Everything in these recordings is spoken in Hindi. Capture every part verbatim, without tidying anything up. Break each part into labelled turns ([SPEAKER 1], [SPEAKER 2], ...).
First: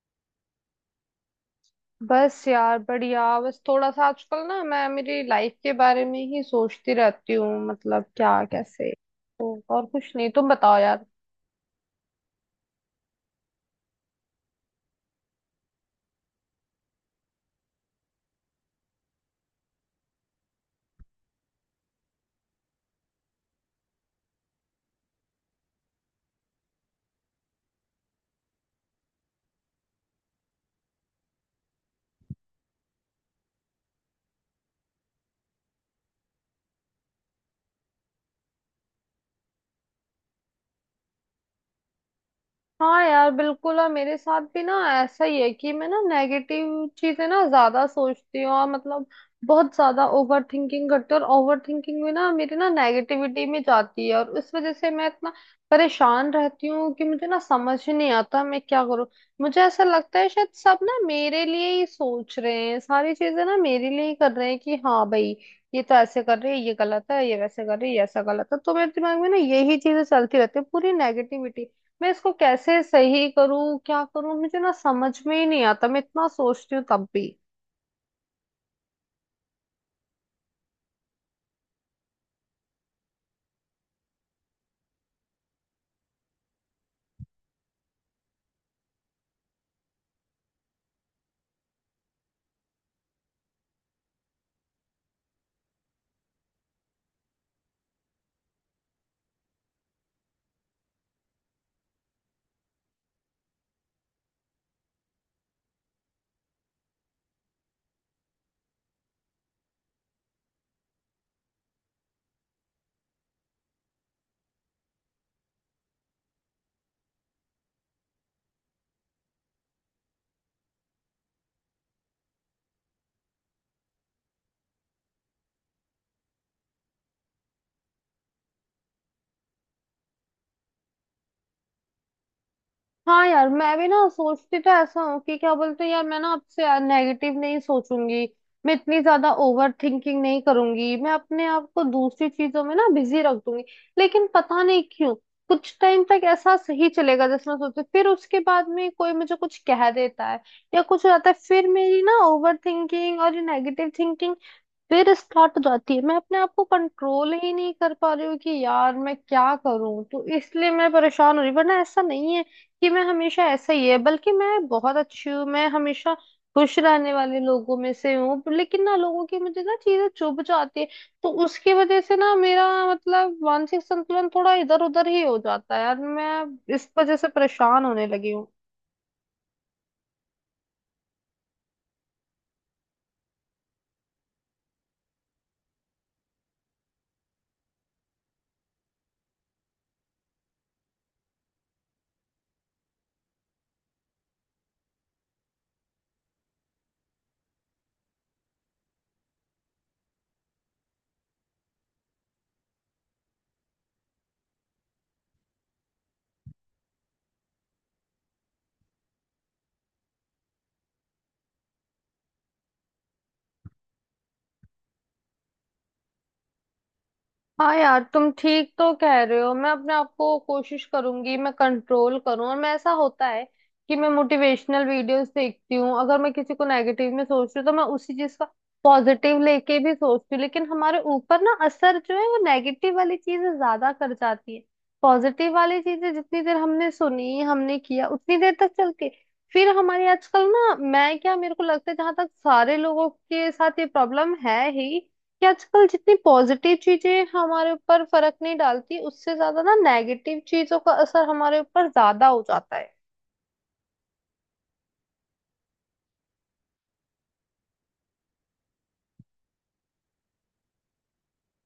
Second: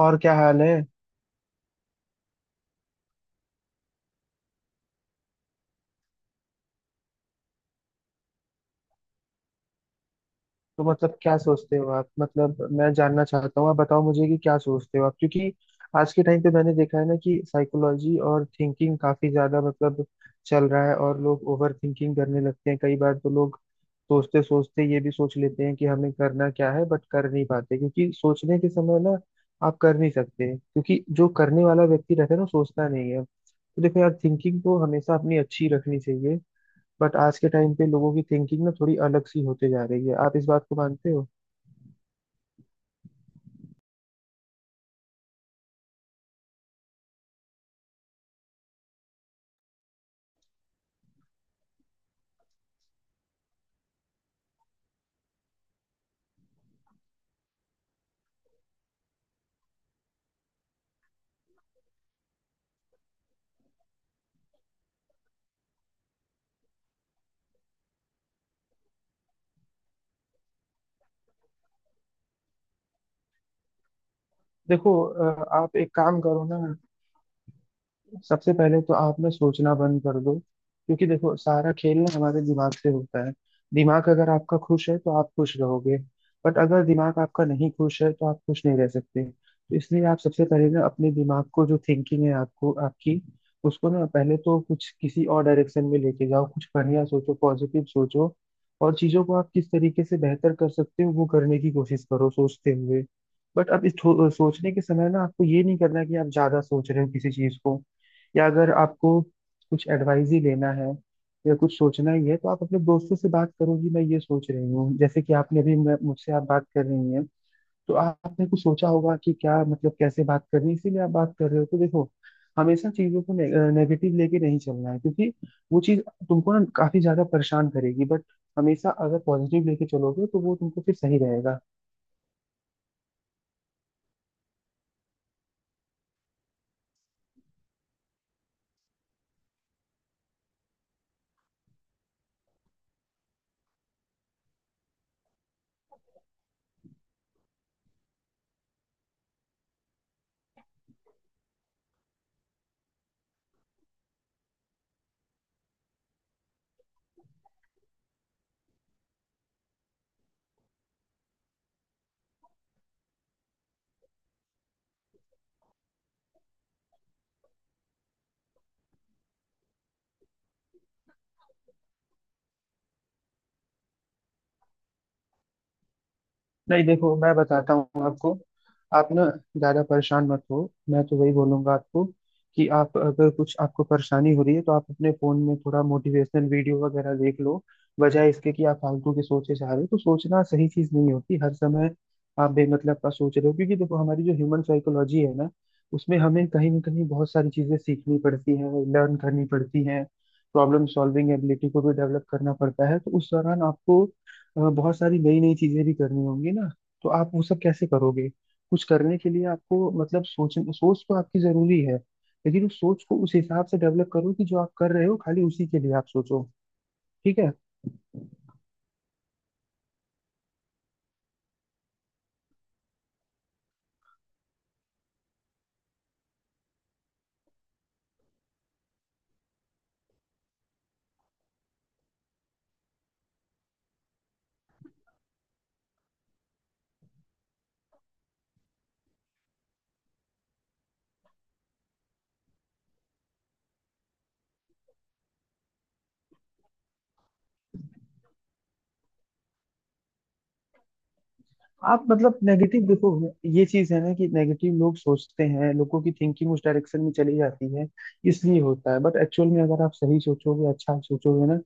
[SPEAKER 1] और क्या हाल है।
[SPEAKER 2] बस यार बढ़िया। बस थोड़ा सा आजकल ना मैं मेरी लाइफ के बारे में ही सोचती रहती हूँ, मतलब क्या कैसे। तो और कुछ नहीं, तुम बताओ
[SPEAKER 1] तो
[SPEAKER 2] यार।
[SPEAKER 1] मतलब क्या सोचते हो आप? मतलब मैं जानना चाहता हूँ, आप बताओ मुझे कि क्या सोचते हो आप, क्योंकि आज के टाइम पे मैंने देखा है ना कि साइकोलॉजी और थिंकिंग काफी ज्यादा मतलब चल रहा है। और लोग ओवर थिंकिंग करने लगते हैं, कई बार तो लोग सोचते सोचते ये भी सोच लेते हैं कि हमें करना क्या है, बट कर नहीं पाते क्योंकि सोचने के समय ना आप कर नहीं सकते, क्योंकि जो करने वाला व्यक्ति रहता है ना वो सोचता नहीं है। तो देखो यार, थिंकिंग तो हमेशा अपनी अच्छी रखनी चाहिए, बट आज के टाइम पे लोगों की थिंकिंग ना थोड़ी अलग सी होते जा रही है। आप इस बात को मानते हो?
[SPEAKER 2] हाँ यार बिल्कुल। और मेरे साथ भी ना ऐसा ही है कि मैं ना नेगेटिव चीजें ना ज्यादा सोचती हूँ, और मतलब बहुत ज्यादा ओवर थिंकिंग करती हूँ। और ओवर थिंकिंग में ना मेरी ना नेगेटिविटी में जाती है, और उस वजह से मैं इतना परेशान रहती हूँ कि मुझे ना समझ ही नहीं आता मैं क्या करूँ। मुझे ऐसा लगता है शायद सब ना मेरे लिए ही सोच रहे हैं, सारी चीजें ना मेरे लिए ही कर रहे हैं कि हाँ भाई, ये तो ऐसे कर रही है ये गलत है, ये वैसे कर रही है ये ऐसा गलत है। तो मेरे दिमाग में ना यही चीजें चलती रहती है, पूरी नेगेटिविटी। मैं इसको कैसे सही करूं, क्या करूं, मुझे ना
[SPEAKER 1] देखो
[SPEAKER 2] समझ में
[SPEAKER 1] अ,
[SPEAKER 2] ही नहीं
[SPEAKER 1] आप
[SPEAKER 2] आता।
[SPEAKER 1] एक
[SPEAKER 2] मैं
[SPEAKER 1] काम
[SPEAKER 2] इतना
[SPEAKER 1] करो ना,
[SPEAKER 2] सोचती हूँ तब भी।
[SPEAKER 1] सबसे पहले तो आप ना सोचना बंद कर दो, क्योंकि देखो सारा खेल ना हमारे दिमाग से होता है। दिमाग अगर आपका खुश है तो आप खुश रहोगे, बट अगर दिमाग आपका नहीं खुश है तो आप खुश नहीं रह सकते। तो इसलिए आप सबसे पहले ना अपने दिमाग को, जो थिंकिंग है आपको आपकी, उसको ना पहले तो कुछ किसी और डायरेक्शन में लेके जाओ, कुछ बढ़िया सोचो, पॉजिटिव सोचो। और चीजों को आप किस तरीके से बेहतर कर सकते हो, वो करने की कोशिश करो सोचते हुए। बट अब इस थो- सोचने के समय ना आपको ये नहीं करना कि आप ज्यादा सोच रहे हो किसी चीज को। या अगर आपको कुछ एडवाइस ही लेना है या कुछ सोचना ही है तो आप अपने दोस्तों से बात करोगी, मैं ये सोच रही हूँ, जैसे कि आपने अभी मैं- मुझसे आप बात कर रही हैं, तो आपने कुछ सोचा होगा कि क्या मतलब कैसे बात करनी है, इसीलिए आप बात कर रहे हो। तो देखो, हमेशा चीजों को ने, नेगेटिव लेके नहीं चलना है, क्योंकि वो चीज तुमको ना काफी ज्यादा परेशान करेगी। बट हमेशा अगर पॉजिटिव लेके चलोगे तो वो तुमको फिर सही रहेगा।
[SPEAKER 2] हाँ यार, मैं भी ना सोचती तो ऐसा हूँ कि क्या बोलते हैं यार, मैं ना आपसे यार नेगेटिव नहीं सोचूंगी, मैं इतनी ज्यादा ओवर थिंकिंग नहीं करूंगी, मैं अपने आप को दूसरी चीजों में ना बिजी रख दूंगी। लेकिन पता नहीं क्यों कुछ टाइम तक ऐसा सही चलेगा जैसे मैं सोचती हूँ। फिर उसके बाद में कोई मुझे कुछ कह देता है या कुछ हो जाता है, फिर मेरी ना ओवर थिंकिंग और ये नेगेटिव थिंकिंग फिर स्टार्ट हो जाती है। मैं अपने आप को कंट्रोल ही नहीं कर पा रही हूँ कि यार मैं क्या करूँ, तो इसलिए मैं परेशान हो रही हूँ। वरना ऐसा नहीं है कि मैं हमेशा ऐसा ही है, बल्कि मैं बहुत अच्छी हूँ, मैं हमेशा खुश रहने वाले लोगों में से हूँ। पर लेकिन ना लोगों की मुझे ना चीजें चुभ जाती है, तो उसकी वजह से ना मेरा मतलब मानसिक संतुलन थोड़ा इधर उधर ही हो जाता है यार। मैं
[SPEAKER 1] नहीं
[SPEAKER 2] इस
[SPEAKER 1] देखो,
[SPEAKER 2] वजह से
[SPEAKER 1] मैं बताता
[SPEAKER 2] परेशान
[SPEAKER 1] हूँ
[SPEAKER 2] होने लगी
[SPEAKER 1] आपको,
[SPEAKER 2] हूँ।
[SPEAKER 1] आप ना ज्यादा परेशान मत हो। मैं तो वही बोलूंगा आपको कि आप अगर, कुछ आपको परेशानी हो रही है, तो आप अपने फोन में थोड़ा मोटिवेशनल वीडियो वगैरह देख लो, बजाय इसके कि आप फालतू की सोचे जा रहे हो। तो सोचना सही चीज नहीं होती हर समय, आप बेमतलब का सोच रहे हो। क्योंकि देखो, हमारी जो ह्यूमन साइकोलॉजी है ना, उसमें हमें कहीं ना कहीं बहुत सारी चीजें सीखनी पड़ती हैं, लर्न करनी पड़ती हैं। प्रॉब्लम सॉल्विंग एबिलिटी को भी डेवलप करना पड़ता है। तो उस दौरान आपको अ, बहुत सारी नई नई चीजें भी करनी होंगी ना, तो आप वो सब कैसे करोगे? कुछ करने के लिए आपको मतलब सोच, सोच तो आपकी जरूरी है, लेकिन उस सोच को उस हिसाब से डेवलप करो कि जो आप कर रहे हो, खाली उसी के लिए आप सोचो। ठीक है।
[SPEAKER 2] हाँ यार तुम ठीक तो कह रहे हो। मैं अपने आप को कोशिश करूंगी मैं कंट्रोल करूँ। और मैं ऐसा होता है कि मैं मोटिवेशनल वीडियोस देखती हूँ। अगर मैं किसी को नेगेटिव में सोच रही हूँ तो मैं उसी चीज का पॉजिटिव लेके भी सोचती हूँ। लेकिन हमारे ऊपर ना असर जो है वो नेगेटिव वाली चीजें ज्यादा कर जाती है। पॉजिटिव वाली चीजें जितनी देर हमने सुनी हमने किया उतनी देर तक चलती है। फिर हमारी आजकल ना मैं क्या मेरे को लगता है जहां तक सारे लोगों के साथ ये प्रॉब्लम है ही कि आजकल जितनी पॉजिटिव चीजें हमारे ऊपर फर्क नहीं डालती, उससे ज्यादा ना नेगेटिव चीजों का असर हमारे ऊपर
[SPEAKER 1] आप
[SPEAKER 2] ज्यादा
[SPEAKER 1] मतलब
[SPEAKER 2] हो जाता
[SPEAKER 1] नेगेटिव,
[SPEAKER 2] है।
[SPEAKER 1] देखो ये चीज है ना कि नेगेटिव लोग सोचते हैं, लोगों की थिंकिंग उस डायरेक्शन में चली जाती है, इसलिए होता है। बट एक्चुअल में अगर आप सही सोचोगे, अच्छा सोचोगे ना,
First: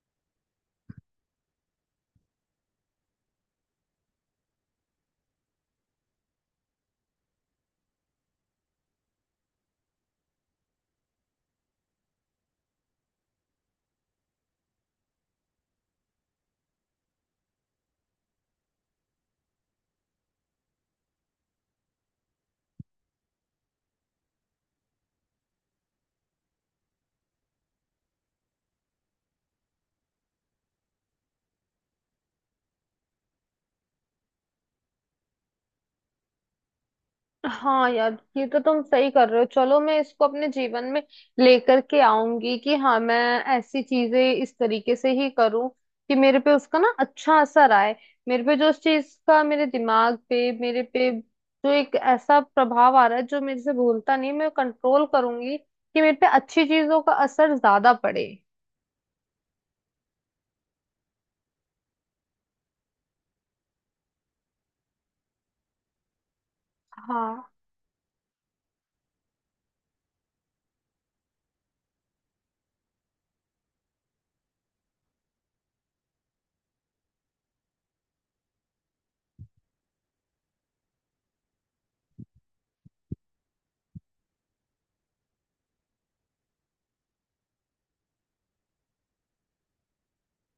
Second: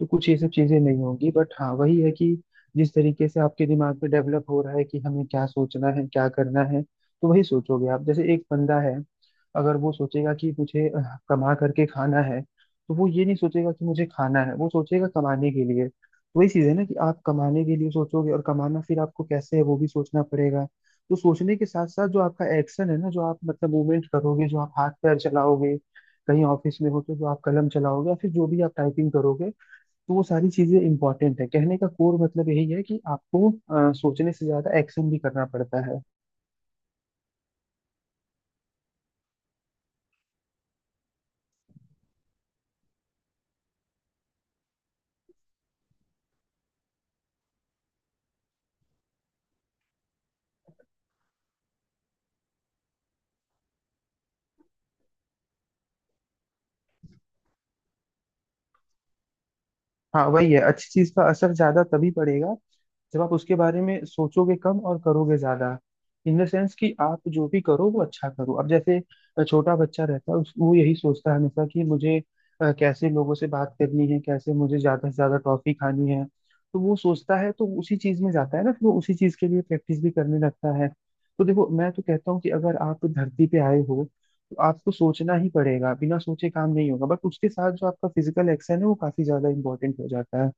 [SPEAKER 1] तो कुछ ये सब चीजें नहीं होंगी। बट हाँ, वही है कि जिस तरीके से आपके दिमाग में डेवलप हो रहा है कि हमें क्या सोचना है क्या करना है, तो वही सोचोगे आप। जैसे एक बंदा है, अगर वो सोचेगा कि मुझे अह, कमा करके खाना है, तो वो ये नहीं सोचेगा कि मुझे खाना है, वो सोचेगा कमाने के लिए। वही चीज है ना कि आप कमाने के लिए सोचोगे, और कमाना फिर आपको कैसे है वो भी सोचना पड़ेगा। तो सोचने के साथ साथ जो आपका एक्शन है ना, जो आप मतलब मूवमेंट करोगे, जो आप हाथ पैर चलाओगे, कहीं ऑफिस में हो तो जो आप कलम चलाओगे या फिर जो भी आप टाइपिंग करोगे, तो वो सारी चीजें इंपॉर्टेंट है। कहने का कोर मतलब यही है कि आपको अ, सोचने से ज्यादा एक्शन भी करना पड़ता है।
[SPEAKER 2] हाँ यार ये तो तुम सही कर रहे हो। चलो, मैं इसको अपने जीवन में लेकर के आऊंगी कि हाँ मैं ऐसी चीजें इस तरीके से ही करूं कि मेरे पे उसका ना अच्छा असर आए। मेरे पे जो उस चीज का, मेरे दिमाग पे मेरे पे जो एक ऐसा प्रभाव आ रहा है जो मेरे से भूलता नहीं, मैं कंट्रोल करूंगी कि मेरे पे अच्छी चीजों का असर ज्यादा पड़े।
[SPEAKER 1] हाँ वही है, अच्छी चीज का असर ज्यादा तभी पड़ेगा जब आप उसके बारे में सोचोगे कम और करोगे ज्यादा। इन द सेंस कि आप
[SPEAKER 2] हाँ।
[SPEAKER 1] जो भी करो वो अच्छा करो। अब जैसे अ, छोटा बच्चा रहता है, उस- वो यही सोचता है हमेशा कि मुझे अ, कैसे लोगों से बात करनी है, कैसे मुझे ज्यादा से ज्यादा टॉफी खानी है। तो वो सोचता है तो उसी चीज में जाता है ना, फिर वो उसी चीज के लिए प्रैक्टिस भी करने लगता है। तो देखो, मैं तो कहता हूँ कि अगर आप धरती पे आए हो तो आपको सोचना ही पड़ेगा, बिना सोचे काम नहीं होगा। बट उसके साथ जो आपका फिजिकल एक्शन है वो काफी ज्यादा इंपॉर्टेंट हो जाता है।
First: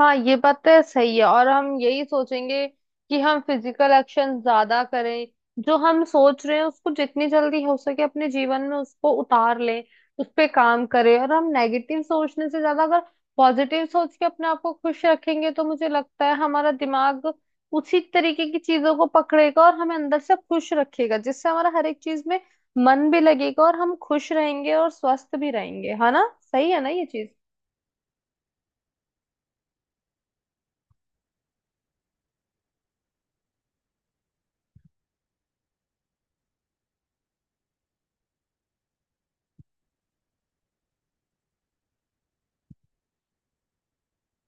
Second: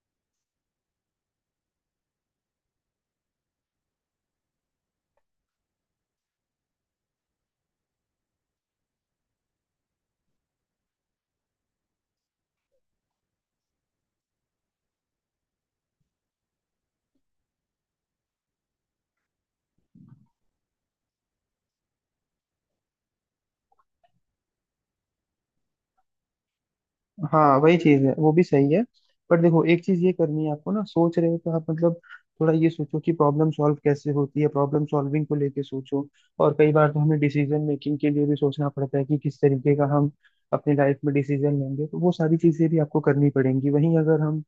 [SPEAKER 2] हाँ ये बात तो सही है। और हम यही सोचेंगे कि हम फिजिकल एक्शन ज्यादा करें, जो हम सोच रहे हैं उसको जितनी जल्दी हो सके अपने जीवन में उसको उतार लें, उस पे काम करें। और हम नेगेटिव सोचने से ज्यादा अगर पॉजिटिव सोच के अपने आप को खुश रखेंगे तो मुझे लगता है हमारा दिमाग उसी तरीके की चीजों को पकड़ेगा और हमें अंदर से खुश रखेगा, जिससे हमारा हर एक चीज में मन भी लगेगा और हम खुश रहेंगे और स्वस्थ भी रहेंगे। है ना, सही है ना ये चीज?
[SPEAKER 1] हाँ वही चीज है, वो भी सही है। पर देखो, एक चीज ये करनी है आपको, ना सोच रहे हो तो आप मतलब थोड़ा ये सोचो कि प्रॉब्लम सॉल्व कैसे होती है, प्रॉब्लम सॉल्विंग को लेके सोचो। और कई बार तो हमें डिसीजन मेकिंग के लिए भी सोचना पड़ता है कि किस तरीके का हम अपनी लाइफ में डिसीजन लेंगे, तो वो सारी चीजें भी आपको करनी पड़ेंगी। वहीं अगर हम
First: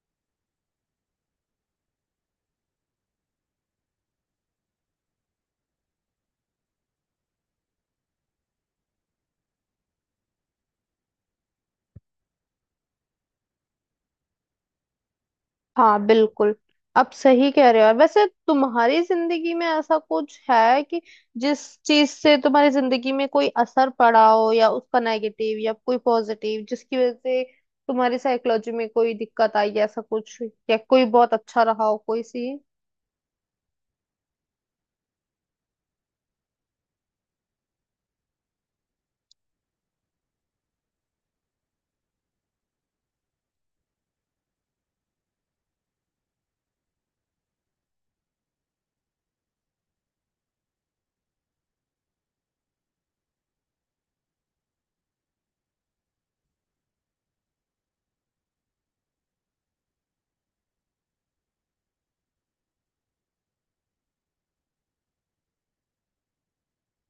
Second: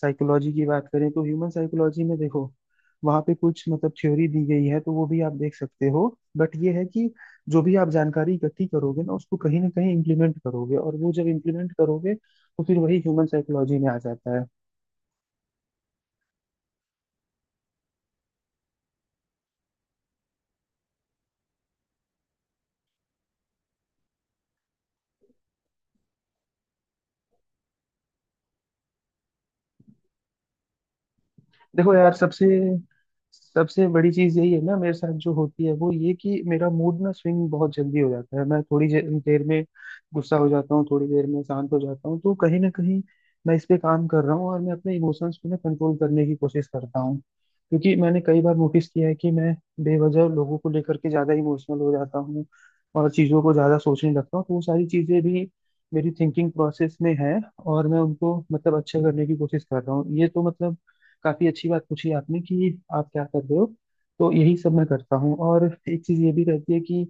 [SPEAKER 1] साइकोलॉजी की बात करें तो ह्यूमन साइकोलॉजी में देखो, वहां पे कुछ मतलब थ्योरी दी गई है, तो वो भी आप देख सकते हो। बट ये है कि जो भी आप जानकारी इकट्ठी करोगे ना, उसको कहीं ना कहीं इम्प्लीमेंट करोगे, और वो जब इम्प्लीमेंट करोगे तो फिर वही ह्यूमन साइकोलॉजी में आ जाता है।
[SPEAKER 2] हाँ बिल्कुल। आप सही कह रहे हो यार। वैसे तुम्हारी जिंदगी में ऐसा कुछ है कि जिस चीज से तुम्हारी जिंदगी में कोई असर पड़ा हो, या उसका नेगेटिव या कोई पॉजिटिव जिसकी वजह से तुम्हारी साइकोलॉजी में कोई दिक्कत आई, ऐसा कुछ या कोई बहुत अच्छा रहा
[SPEAKER 1] देखो
[SPEAKER 2] हो
[SPEAKER 1] यार,
[SPEAKER 2] कोई
[SPEAKER 1] सबसे
[SPEAKER 2] सी?
[SPEAKER 1] सबसे बड़ी चीज यही है ना, मेरे साथ जो होती है वो ये कि मेरा मूड ना स्विंग बहुत जल्दी हो जाता है। मैं थोड़ी जे- देर में गुस्सा हो जाता हूँ, थोड़ी देर में शांत हो जाता हूँ। तो कहीं ना कहीं मैं इस पे काम कर रहा हूँ, और मैं अपने इमोशंस को ना कंट्रोल करने की कोशिश करता हूँ, क्योंकि मैंने कई बार नोटिस किया है कि मैं बेवजह लोगों को लेकर के ज्यादा इमोशनल हो जाता हूँ, और चीजों को ज्यादा सोचने लगता हूँ। तो वो सारी चीजें भी मेरी थिंकिंग प्रोसेस में है, और मैं उनको मतलब अच्छा करने की कोशिश कर रहा हूँ। ये तो मतलब काफी अच्छी बात पूछी आपने कि आप क्या कर रहे हो, तो यही सब मैं करता हूँ। और एक चीज ये भी रहती है कि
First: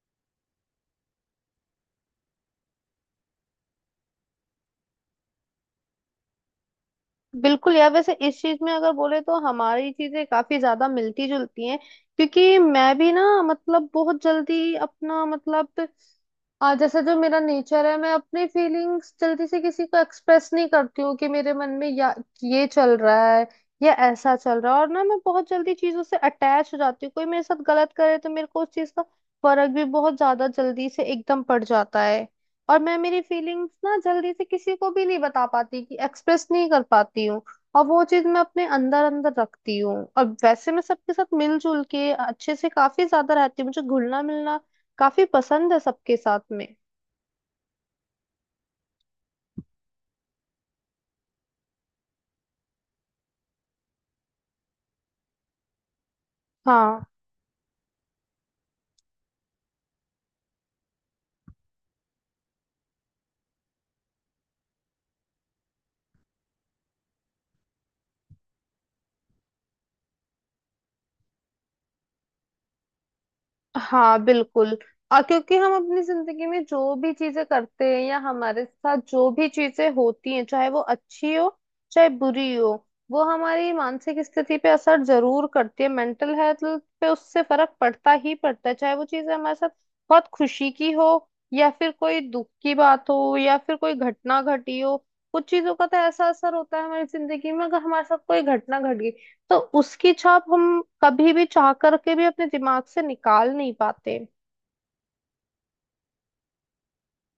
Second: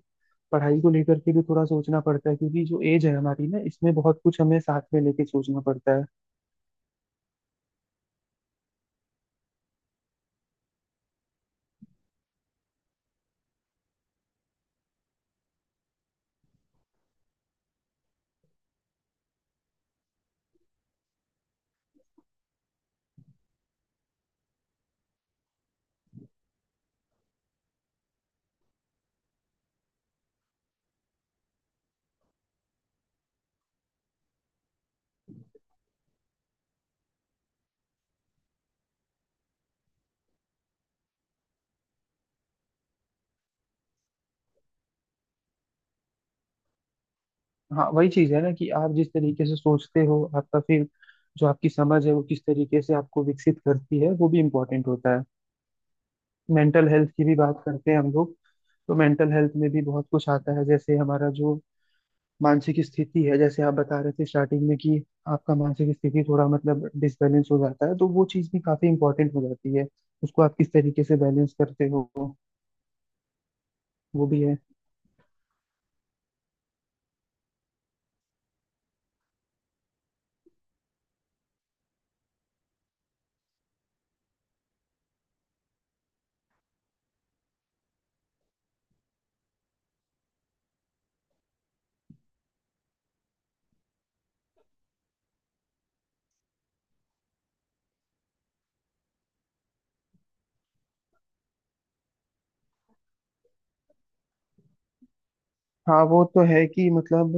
[SPEAKER 1] पढ़ाई को लेकर के भी थोड़ा सोचना पड़ता है, क्योंकि जो एज है हमारी ना, इसमें बहुत कुछ हमें साथ में लेके सोचना पड़ता है।
[SPEAKER 2] बिल्कुल यार। वैसे इस चीज में अगर बोले तो हमारी चीजें काफी ज्यादा मिलती जुलती हैं। क्योंकि मैं भी ना मतलब बहुत जल्दी अपना मतलब आ, जैसा जो मेरा नेचर है, मैं अपनी फीलिंग्स जल्दी से किसी को एक्सप्रेस नहीं करती हूँ कि मेरे मन में या ये चल रहा है या ऐसा चल रहा है। और ना मैं बहुत जल्दी चीजों से अटैच हो जाती हूँ, कोई मेरे साथ गलत करे तो मेरे को उस चीज का फर्क भी बहुत ज्यादा जल्दी से एकदम पड़ जाता है। और मैं मेरी फीलिंग्स ना जल्दी से किसी को भी नहीं बता पाती कि एक्सप्रेस नहीं कर पाती हूँ, और वो चीज मैं अपने अंदर अंदर रखती हूँ। और वैसे मैं सबके साथ मिलजुल के अच्छे से काफी ज्यादा रहती हूँ, मुझे घुलना मिलना काफी पसंद है सबके साथ में।
[SPEAKER 1] हाँ वही चीज है ना कि आप जिस तरीके से सोचते हो, आपका फिर जो आपकी समझ है वो किस तरीके से आपको विकसित करती है, वो भी इम्पोर्टेंट होता है। मेंटल
[SPEAKER 2] हाँ।
[SPEAKER 1] हेल्थ की भी बात करते हैं हम लोग, तो मेंटल हेल्थ में भी बहुत कुछ आता है। जैसे हमारा जो मानसिक स्थिति है, जैसे आप बता रहे थे स्टार्टिंग में कि आपका मानसिक स्थिति थोड़ा मतलब डिसबैलेंस हो जाता है, तो वो चीज़ भी काफी इंपॉर्टेंट हो जाती है। उसको आप किस तरीके से बैलेंस करते हो,
[SPEAKER 2] हाँ
[SPEAKER 1] वो भी है।
[SPEAKER 2] बिल्कुल। और क्योंकि हम अपनी जिंदगी में जो भी चीजें करते हैं या हमारे साथ जो भी चीजें होती हैं, चाहे वो अच्छी हो चाहे बुरी हो, वो हमारी मानसिक स्थिति पे असर जरूर करती है। मेंटल हेल्थ पे उससे फर्क पड़ता ही पड़ता है, चाहे वो चीजें हमारे साथ बहुत खुशी की हो या फिर कोई दुख की बात हो या फिर कोई घटना घटी हो। कुछ चीजों का तो ऐसा असर होता है हमारी जिंदगी में, अगर हमारे साथ कोई घटना घट गई तो उसकी छाप हम कभी भी चाह करके भी अपने दिमाग से निकाल नहीं पाते।
[SPEAKER 1] हाँ वो तो है कि, मतलब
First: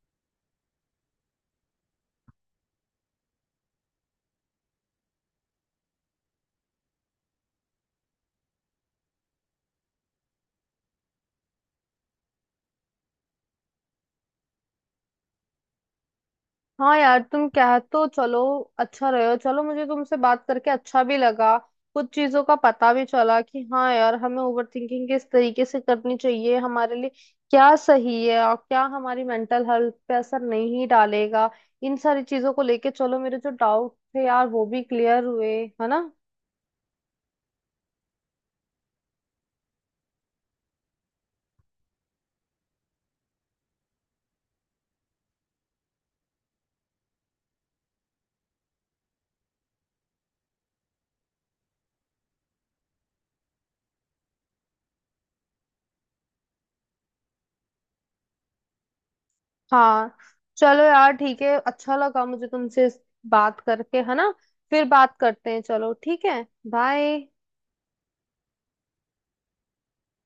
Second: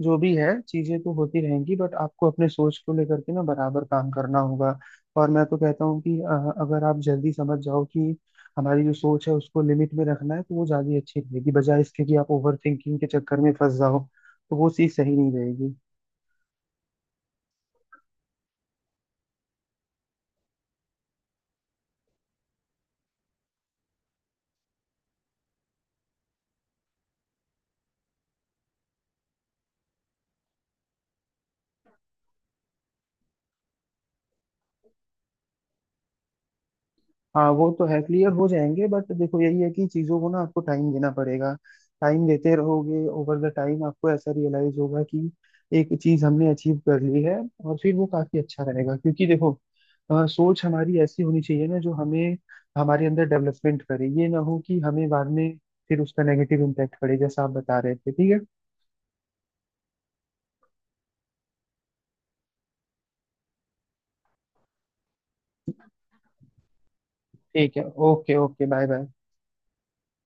[SPEAKER 1] जो भी है चीजें तो होती रहेंगी, बट आपको अपने सोच को लेकर के ना बराबर काम करना होगा। और मैं तो कहता हूँ कि अ, अगर आप जल्दी समझ जाओ कि हमारी जो सोच है उसको लिमिट में रखना है, तो वो ज्यादा अच्छी रहेगी, बजाय इसके कि आप ओवर थिंकिंग के चक्कर में फंस जाओ, तो वो चीज़ सही नहीं रहेगी।
[SPEAKER 2] हाँ यार तुम कह तो चलो अच्छा रहे हो। चलो, मुझे तुमसे बात करके अच्छा भी लगा। कुछ चीजों का पता भी चला कि हाँ यार हमें ओवर थिंकिंग किस तरीके से करनी चाहिए, हमारे लिए क्या सही है और क्या हमारी मेंटल हेल्थ पे असर नहीं डालेगा। इन सारी चीजों को लेके, चलो मेरे जो डाउट थे यार वो भी क्लियर हुए, है ना?
[SPEAKER 1] हाँ वो तो है, क्लियर हो जाएंगे। बट देखो, यही है कि चीज़ों को ना आपको टाइम देना पड़ेगा, टाइम देते रहोगे, ओवर द टाइम आपको ऐसा रियलाइज होगा कि एक चीज़ हमने अचीव कर ली है, और फिर वो काफ़ी अच्छा रहेगा। क्योंकि देखो अ, सोच हमारी ऐसी होनी चाहिए ना जो हमें हमारे अंदर डेवलपमेंट करे, ये ना हो कि हमें बाद में फिर उसका नेगेटिव इम्पैक्ट पड़े, जैसा आप बता रहे थे। ठीक है।
[SPEAKER 2] हाँ। चलो यार ठीक है, अच्छा लगा मुझे तुमसे इस बात करके, है ना? फिर बात करते हैं, चलो ठीक है। बाय।
[SPEAKER 1] ठीक है, ओके ओके, बाय बाय।